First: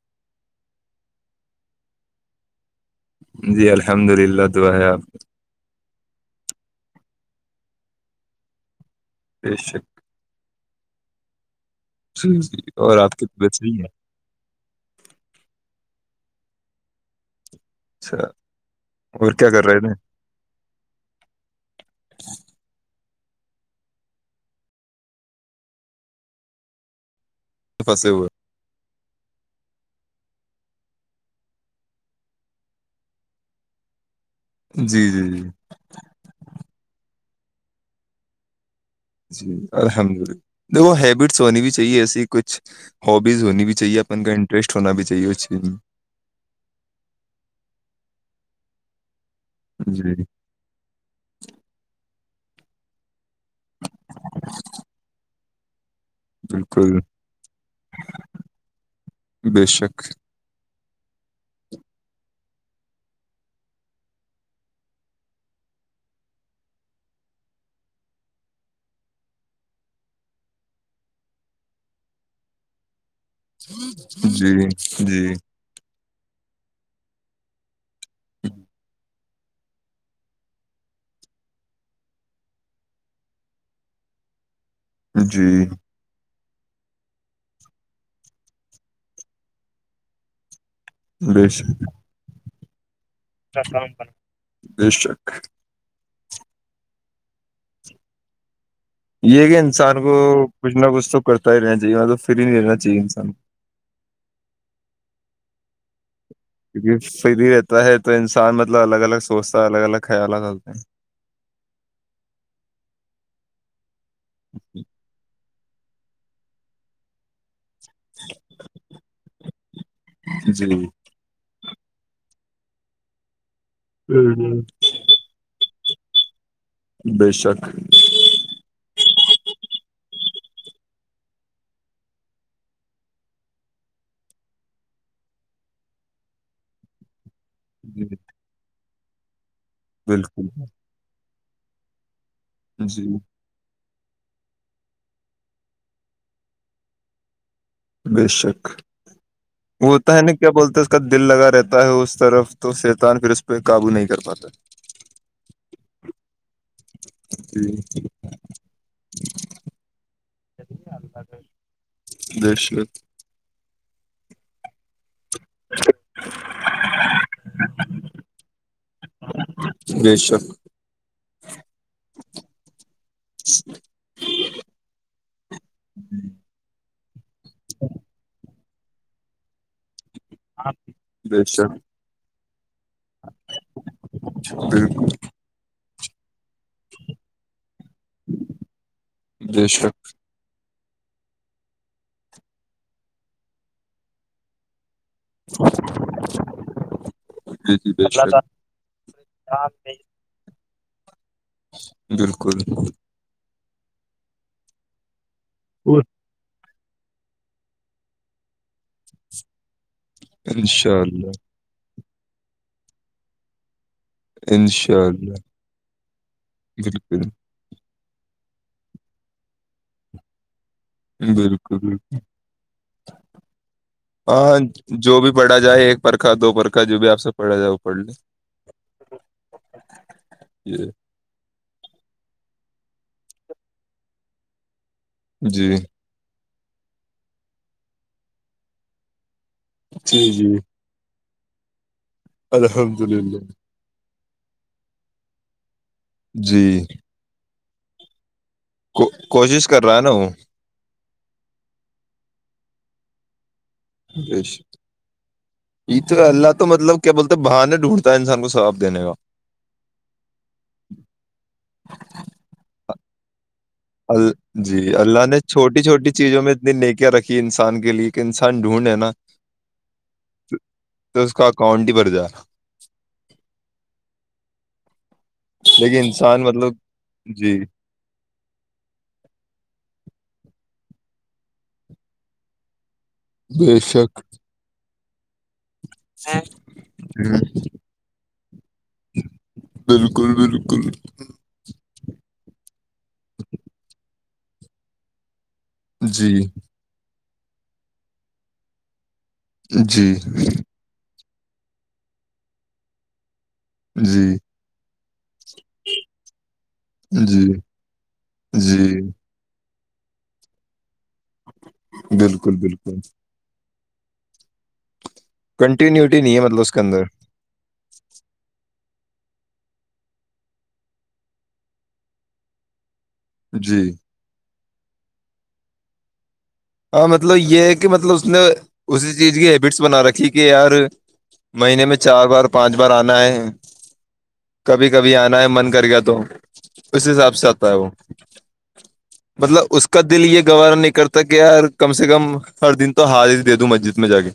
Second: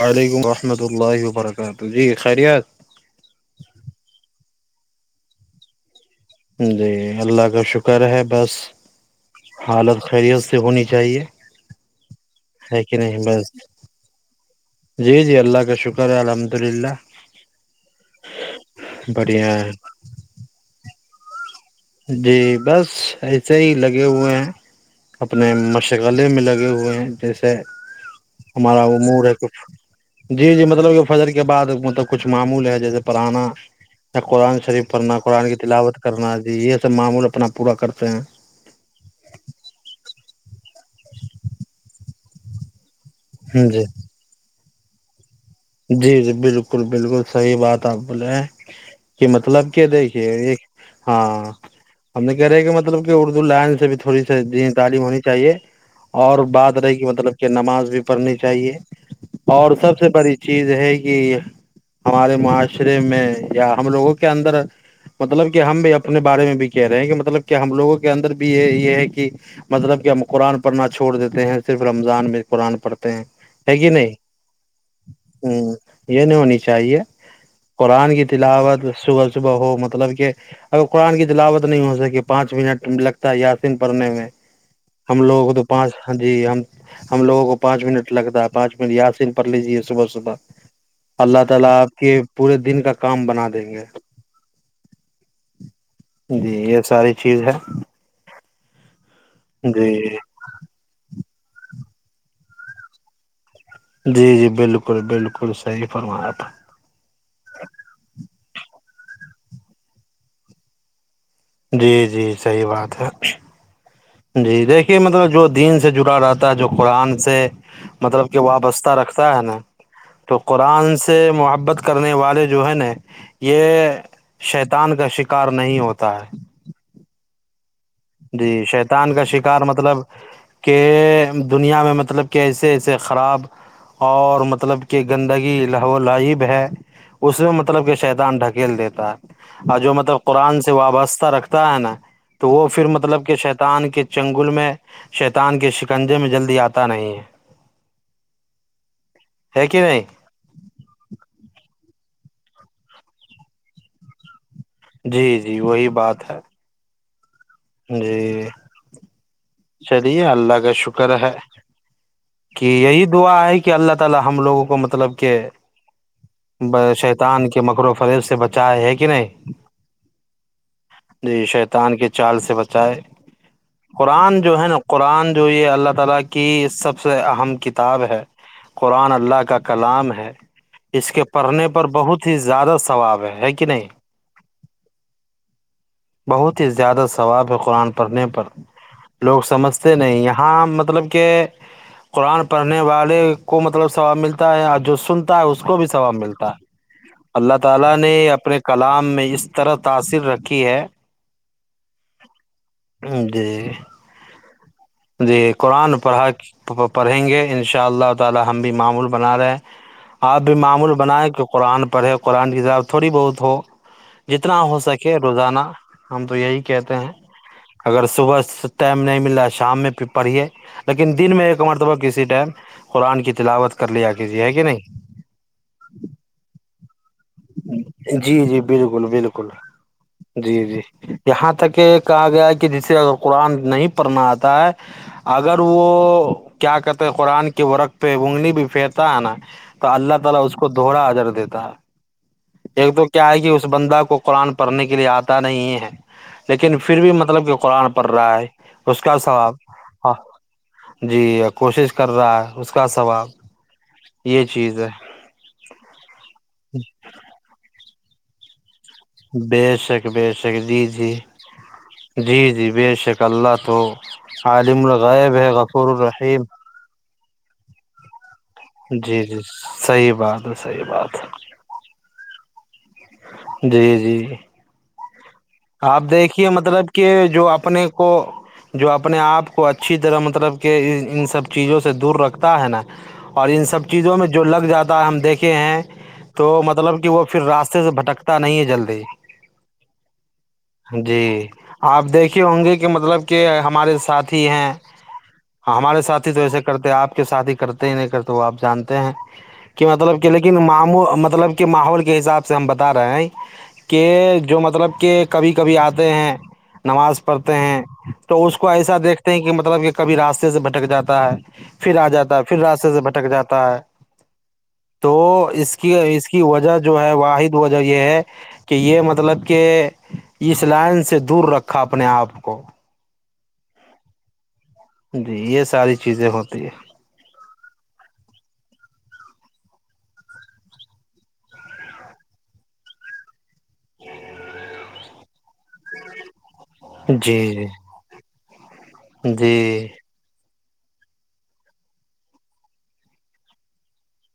وعلیکم ورحمۃ اللہ وبرکاتہ جی خیریت جی الحمد للہ دعائی آپ جی اللہ کا شکر ہے بس بے شک حالت خیریت سے ہونی چاہیے جی جی ہے کہ اور آپ نہیں کی بس طبیعت صحیح ہے جی جی اللہ کا شکر ہے ال الحمد للہ اچھا اور کیا کر رہے ہے میں جی بس ایسے ہی لگے ہوئے ہیں اپنے مشغلے میں لگے ہوئے ہیں جیسے سے پھنسے ہوئے ہمارا مور ہے کچ جی جی مطلب کہ فجر کے بعد مطلب کچھ معمول ہے جیسے پرانا یا قرآن شریف جی پڑنا جی جی قرآن کی تلاوت کرنا یہ سب معمول اپنا پورا کرتے ہیں جی الحمد للہ دیک ہیبٹس ہونی بھی چاہیے ایسی کچھ ہابیز ہونی بھی جی چاہیے اپن کا ریسٹ ہونا بھی چاہیےچ جی جی بالکل بالکل صحیح بات آپ بولے ہ [inaudible] کہ مطلب کہ جی دیکھیے ایک ہاں ہم کہہ رہ ہیں کہ مطب کہ اردو لائن سے بھی تھوڑی س ج تعلیم ہونی چاہیے اور بات رہی بالکل کہ مطلب کہ نماز بھی پڑھنی چاہیے بے اور سب شک سے بڑی [unintelligible] کہ ہمارے معاش معشرے میں یا ہم لوگوں کے اندر مطلب کہ ہم بھی اپنے بارے میں بھی کہہ رہے ہیں کہ مطلب کہ ہم لوگوں کے اندر بھی یہ یہ ہے کہ مطلب کہ ہم قرآن پڑھنا چھوڑ دیتے ہیں صرف رمضان میں قرآن پرڑھ جی جی ہ یہ نہیں ہونی چاہیے قرآن کی تلاوت صبح صبح ہو مطلب کہ اگر قرآن کی تلاوت نہیں ہو سکی پانچ منٹ لگتا ہے یاسین پڑھنے میں ہم لوگوں جی کو تو پانچ جی ہم ہم لوگوں کو پانچ منٹ لگتا ہے پانچ منٹ یاسین پ لیجیے صبح صبح اللہ بے تعالی اپ کے پورے دن کا کام بنا دیں گے بے شک جی یہ ساری چیز ہے یہ کہ جی انسان کو کچھ نہ کچھ تو کرتا ہی رہنا چاہیے مطلب فری نہیں رہنا چاہیے ان سانوں جی جی بالکل بالکل صحیح فرمایا تھا کو کیونکہ فری رہتا ہے تو انسان مطلب الگ الگ سوچتا الگ الگ خیالات کرتے ہیں جی جی صحیح بات ہے جی دیکھیے مطلب جو دین سے جڑا رہتا ہے جو قرآن سے مطلب کہ وابستہ رکھتا ہے نا تو جی قرآن سے محبت کرنے والے جو ہے نا یہ شیطان کا شکار نہیں ہوتا تا ہے بے شک جی شیطان کا شکار مطلب کہ دنیا میں مطلب کہ ایسے ایسے خراب اور مطلب کہ گندگی ل و لائب ہے اس میں مطلب کہ جی شییدان ڈھکیل دیتے [unintelligible] اور جو مطلب بالکل قرآن سے وابستہ رکھتے تو ہے نا تو وہ پھر جی مطلب کہ شیتان کے چنگل میں شیتان کے شکنجے میں جلدی آتا نہیں ہے بے شک ہے کہ نہیں وہتا ہے نا کیا بولتے اس کا دل لگا رہتا ہے اس طرف تو سیطان پھر اس پہ قابو نہیں کر پاتا جی جی وہی بات ہے ج [inaudible] جی جھ [unintelligible] چلیے اللہ کا شکر ہے بے کہ شک یہی دعا ہے کہ اللہ ت ہموگوں کو مطلب شیطان کے مکر و فریب سے بچائے ہے کہ نہیں بے شک جی شیطان کے چال سے بچائے قران جو ہے نا قران جو یہ اللہ تعالی کی سب سب سے اہم کتاب ہے قرآن اللہ کا کلام ہے اس کے بے پڑھنے شک پر بہت زیادہ ثواب ہے ہے کہ نہیں بالکل بہت ہی زیادہ ثواب ہے قرآن پڑھنے پر لوگ بے سمجھتے شک نہیں یہاں م [unintelligible] قرآن پڑھنے والے کو مطلب سثواب ملتا ہے آ جو بھی ثواب ملتا ہے اللہ جی جی تعالی بے نے اللہ شک اپنے کلام میں اس تعالیٰ طرح نے تاثر رکھی ہے بالکل جی جی قرآن پڑھا پڑھیں گے ان شاء اللہ تعالی ہم بھی معمول بنا رہے ہیں آپ بھی معمول انشاء بنائیں اللہ کہ قرآن پڑھے قرآن کتاب تھوڑی بہت ہو جتنا ہو انشاء سکے اللہ روزانہ ہم تو یہی کہتے ہیں بالکل اگر صبح ٹائم نہیں ملا شام میں پھر پڑھیے ایک بالکل مرتبہ بالکل کسی ٹائم قرآن کی تلاوت کر لیا کیجیے ہے ہاں کہ نہیں جو بھی پڑا جائے ایک پرکھا دو پرکھا جو بھی آپ سے پڑھا جائے وہ پڑھ لے جی جی بالکل بالکل جی جی یہ یہاں تک کہ کہا گیا ہے کہ جسے اگر قرآن نہیں پڑھنا آتا ہے اگر جی وہ کیا کہتے قرآن کے ورق پہ ووننگنی بھی پھیرتا ہے نا کہا اللہ جی تعالی جی اس کو دہرا اجر کا ایک الحمد تو کیا ہے للہ کہ اس بندہ کو قرآن پڑھنے کے لیے آتا نہیں ہے جی لیکن پھر بھی مطلب قرآن پر رائے اس کو کا سواب کوشش کر رہا ہے نا ہ وہ جی کوشش کر رہا ہے کا سواب یہ تو اللہ تو مطلب کیا بولتے باہر ڈھونڈتا ہے انسان کو صاف بے شک بے شک جی جی جی جی بے شک کل ال جی اللہ نے چھوٹی غفور چھوٹی چیزوں الرحیم میں اتنی نیکیاں رکھی ہی انسان کے لی انسان ڈھونڈے نا جی جی صحیح بات ہے صحیح بات تو اس کا اکاؤنٹ ہی بھر جا رہا جی جی لیکن آپ انسان دیکھیے مطلب کہ جو جی اپنے کو جو اپنے آپ کو اچھی طرح مطلب طرب کے ان سب چیزوں سے دور رکھتا ہے نا اور ان بے سب چیزوں شک میں جو لگ جاتا ہم دیکھے ہیں تو مطلب کہ وہ پھر ہوں، راستے سے بھٹکتا نہیں ہے جلدی کر نک جی آپ دیکھے ہوں گے کہ کہ مطلب کہ ہمارے ساتھ پھی ہیں اں ہمارے سات ہی جی تو ایسے کرتے آپ کے ساتھ ہی کرتے ہی نہیں کرتے وہ آپ جانتے ہیں کہ جی مطلب کہ لیکن ماموں مطب مطلب کہ ماحول کے حساب سے ہم بتا رہے ہیں کہ جی جو مطلب ایک کبھی کبھی آتے ہیں نماز جی پڑھتے ہیں تو اس کو ایسا جی دیکھتے ہیں کہ مطلب کہ کبھی راستے سے بھٹک جا ہے پھر آ جاتا ہے بالکل پھر راستے بالکل سے بھٹک جاتا ہے تو اس کی کنٹینیوٹی اس نہیں کی ہے مطلب وجہ کے جو اندر ہے واحد وجہ یہ ہے کہ یہ مطلب کہ اس لائن سے دور رکھا اپنے آپ کو جی جی یہ ساری چیزیں ہوتی ہاں مطلب یہ کہ مطلب اس نے اسی چیز کی ہیبٹس بنا رکھی کہ یار مہینے میں چار بار پانچ بار آنا ہے کبھی کبھی آنا ہے من کر گیا تو اس ہے حساب جی سے آتا ہے وہ جی مطلب اس جی کا دل یہ گور نکتاک کہ [unintelligible] یار کم سے کم ہر دن تو ہار ہی دے دوں مسجد میں جا کے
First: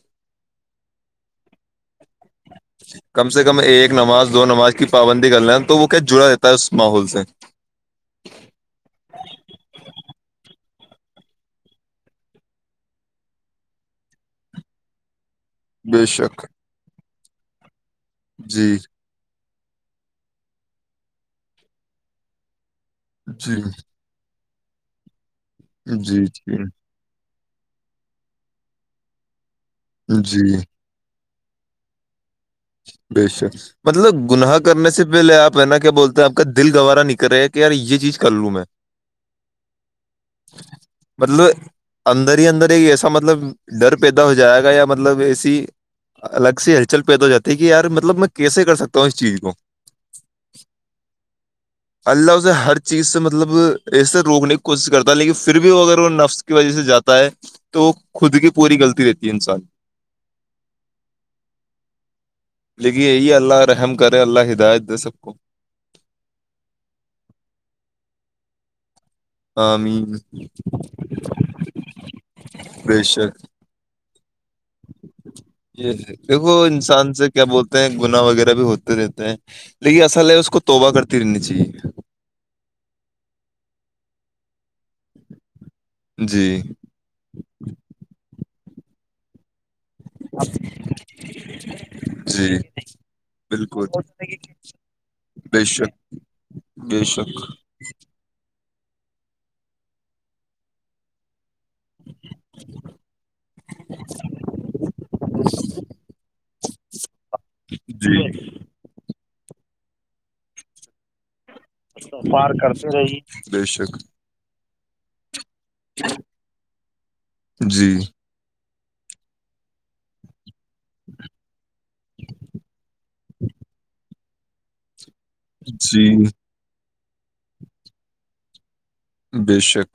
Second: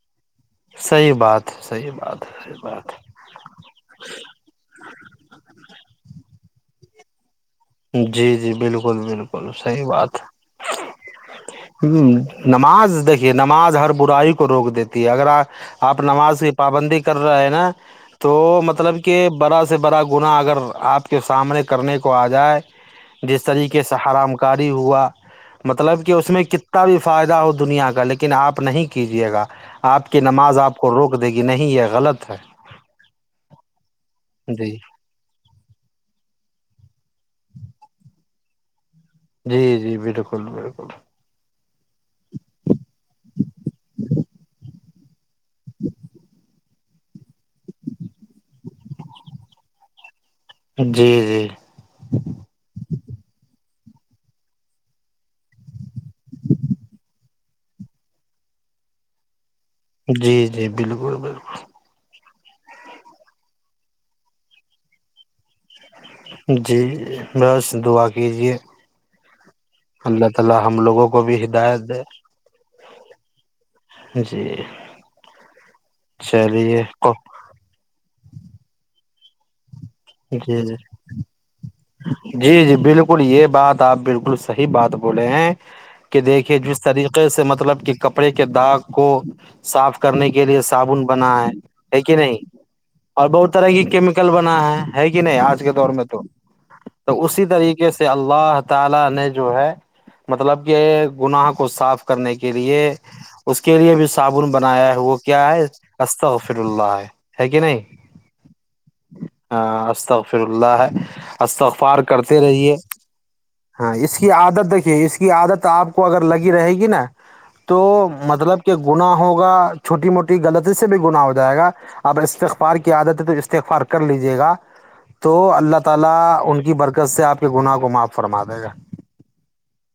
صحیح بات صحیح بات صحیح بات کم سے کم ایک نماز دو نماز کی پابندی کر لیں تو وہ جڑا رہتا ہے اس ماحول سے جی جی بالکل بالکل صحی بات ہ نماز دیکھیے نماز ہر برائی کو روک دیتی ہے اگر آپ آپ بے نماز شک کی پابندی کر کر رہا ہے نا تو جی مطلب کہ بڑا سے بڑا گنا اگر آپ کے سامنے کرنے کو آ جائے جس جی طریقے سے حرام کر کاری ہوا مطلب کہ جی اس میں جی کتنا بھی فائدہ ہوتا دنیا کا لیکن آپ نہیں کیجیے گا آپ کی جی نماز آپ کو روک دے گی نہیں یہ غلط ہے بےشک مطلب گناہ جی کرنے سے پہلے آپ ہے نا کیا بولتے ہیں آپ کا دل گوارا نکل کرے کہ یار یہ چیز کر لوں میں جی جی بالکل بالکل مطلب اندر ہی اندر ایک ایسا مطلب ڈر پیدا ہو جائے گا یا مطلب مطلب الگ سے چل پ تواتا دیکھیے یار مطلب میں کیسے کر سکتا ہوں اس چیز کو جی جی اللہ اس سے ہر چیز سے مطلب اس سے روکنے کی کوشش کرتا ہے لیکن پھر بھی وہ اگر نفس کی وجہ سے جاتا ہے تو خود کی پوری غلطی رہتی ہے انسان جی جی بالکل بالکل لیکئے یہی اللہ رحم کرے اللہ ہدایت دے سب کو جی بس دعا کیجیے آمین [unintelligible] پریشر جی جی دیکھو چلیے انسان سے کیا بولتے ہیں گنا وغیرہ بھی ہوتے رہتے ہیں لیکن اصل ہے اس کو جی جی توبہ کرتی رہنی چاہیے جی جی بالکل یہ بات آپ بالکل صحیح بات بولے ہیں کہ جی دیکھیے جس طریقے سے مطلب کہ کپڑے کے داغ کو صاف کرنے کے لیے صابن بنا ہے ہے کہ نہیں جی اور بہت طرح کی بالکل کیمیکل بنا ہے ہے کہ نہیں آج بے کے دور شک میں تو بے [inaudible] شک جو ہے مطلب کہ گنااہ کو صاف کرنے کے لیے اس کے لیے بھی صابن بنایا ہے وہ کیا ہے افر اللہ ہے ہے کہ نہیں جی ہ اسغفر اللہ ہے استغار کرتے پار رہیے کرتے رہیے بے ہاں شک اس کی عادت دیکھیے اس کی عادت آپ کو اگر لگی رہے گی نا تو جی مطلب گنا ہوگا چھوٹی موٹی غلط سے بھی گنااہ ہو جائے گا اب استخبار کی عادت ہے تو استخبار کر لیجیے جے گا [inaudible] [unintelligible] تو اللہ جی ان کی [unintelligible] [inaudible] برکت سے آپ کے گناہ کو معاف فرما دے گا بے شک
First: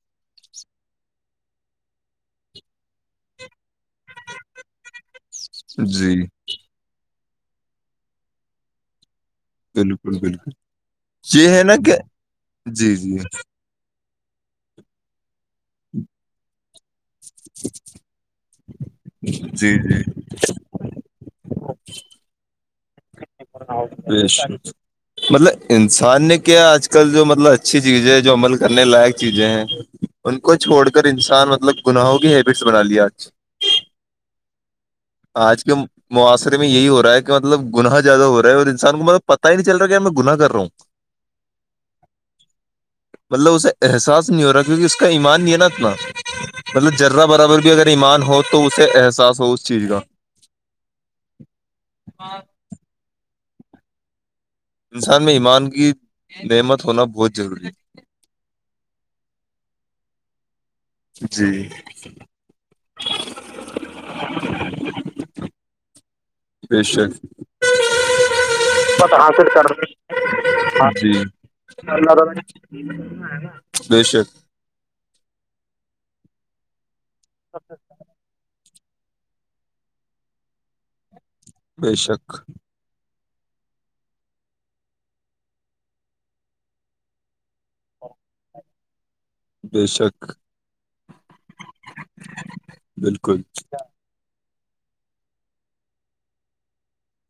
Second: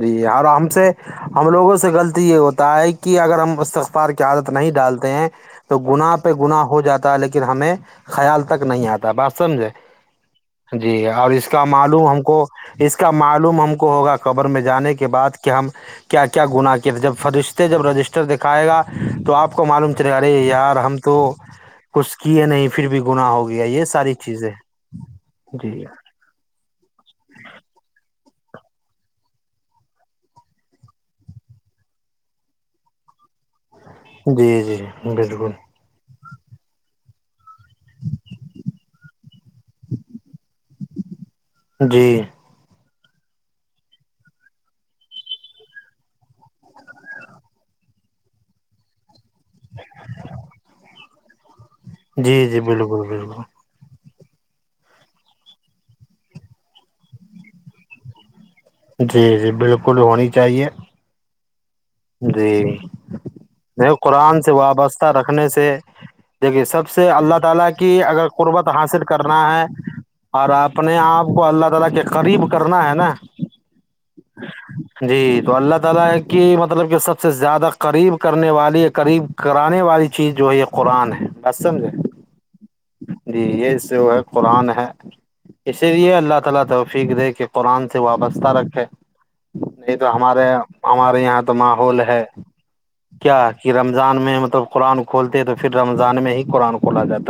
جی اور ہم سے ہم لوگوں سے غلطی یہ ہوتا ہے کہ اگر ہم ار کی عادت نہیں ڈالتے ہیں تو جی گنااہ پہ گنا ہو جاتا لیکن ہمیں خیال تک نہیں آتا بات سمجھے بالکل بالکل جی اور اس یہ ہے کا نا کہ معلوم ہم کو جی اس کا جی معلوم ہم کو ہوگا قبر میں جانے کے بع کہ ہم کیا کیا گنا کیا جب فرشتے جب رجسٹر دیک کاائے گہ تو آپ کو جی معلوم جی چلے ارے یار ہم تو تو کچھ کیے نہیں پھر بھی گنااہ ہوگیا تویا یہ ساری بے چیزیں شک مطلب جی انسان نے کیا آج کل جو مطلب اچھی چیزیں جو عمل کرنے لائق چیزیں ہیں ان کو چھوڑ کر انسان مطلب گناہوں کی ہیبٹس بنا ل آج جی جی بالکل آج کے معاشرے میں یہی ہو رہا ہے کہ مطلب گناہ زیادہ ہو رہا ہے اور انسان کو مطلب پتا ہی نہیں چل رہا کیا میں گنااہ کر رہا ہوں جی مطلب اسے احساس نہیں ہو رہا کیونکہ اس کا ایمان یہ ہے نا اتنا مطلب جرہ برابر بھی اگر ایمان ہو تو اسے احساس س اس چیز کا [unintelligible] [inaudible] جی جی بالکل بالکل انسان میں ایمان کی نعمت ہونا بہت ضروری ہے جی جی بالکل ہونی چاہیے جی جی قران سے وابستہ رکھنے سے جب یہ بے سب سے شک اللہ تعالی کی اگر قربت حاصل مت کرنا ہے کرنی اور اپنے جی اپ کو اللہ تعالی کے قریب کرنا ہے نا جی تو اللہ [unintelligible] [inaudible] مطلب کہ سب سے زیادہ قریب کرنے والی قریب کرانے والی چیز جو ہے یہ قرآن ہے بس سمجھے بے شک قران ہے اسی لیے اللہ تعالی توفیق دے کہ قران سے وابستہ رکھے بے نہیں تو شک ہمارے ہمارے یہاں ماحول ہے کیا بالکل کہ رمضان میں مطلب قرآن کھولتے تو پھر رمضان میں ہی قرآن کھولا جاتا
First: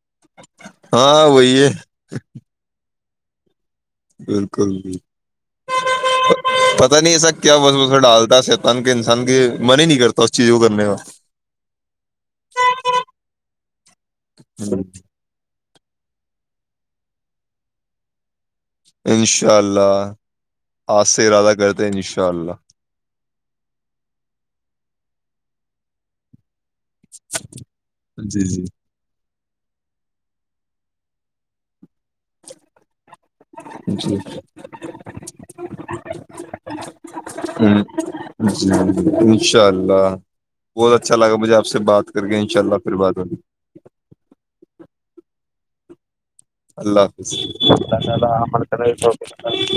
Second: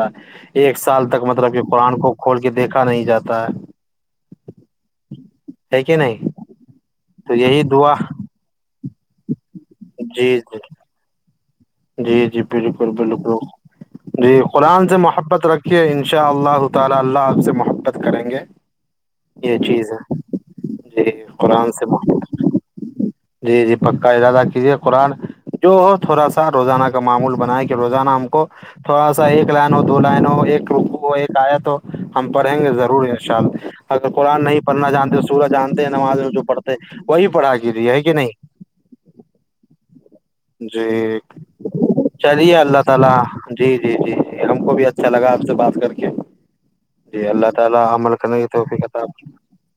ایک سال تک ہاں مطلب وہی کہ ہے قرآن کو کھول کے دیکھا نہیں جاتا تا [unintelligible] بالکل بکل ہے کہ نہیں پتا نہیں ایسا تو کیا یہی وس دعا ڈالتا شتان کے ان سنگے جی جی جی جی بالکل بالکل جی کا قرآن سے محبت رکھ کہ انشاءاللہ تعالی اللہ اپ سے محبت کریں گے یہ انشاءاللہ چیز ہے اس جی سے ارادہ قرآن کرتے سے ہیں محبت انشاءاللہ جی جی پکا ارادہ کیجیے قرآن جو ہو تھوڑا سا روزانہ کا معمول بنایا کہ روزانہ ہم جی کو جی تھوڑا سا ایک لائن ہو دو لائن ہو ایک ل ایک آیا تو ہم پڑھیں گے ضرور ان شاء اللہ اگر جی جی قرآن نہیں پڑھنا جانتے سورج جانتے نماز میں جو پڑھتے ہیں وہی پڑھا گری ہے کہ نہیں جی جی انشاء اللہ بہت اچھا لگا مجھے آپ سے بات کر کے انشاء اللہ پھر بات ہوگی تعالی ہم کو بھی اچھا لگا آپ سے بات کر کے اللہ جی حافظ تعالی عمل اللہ کرنے کی توفیق عطا اللہ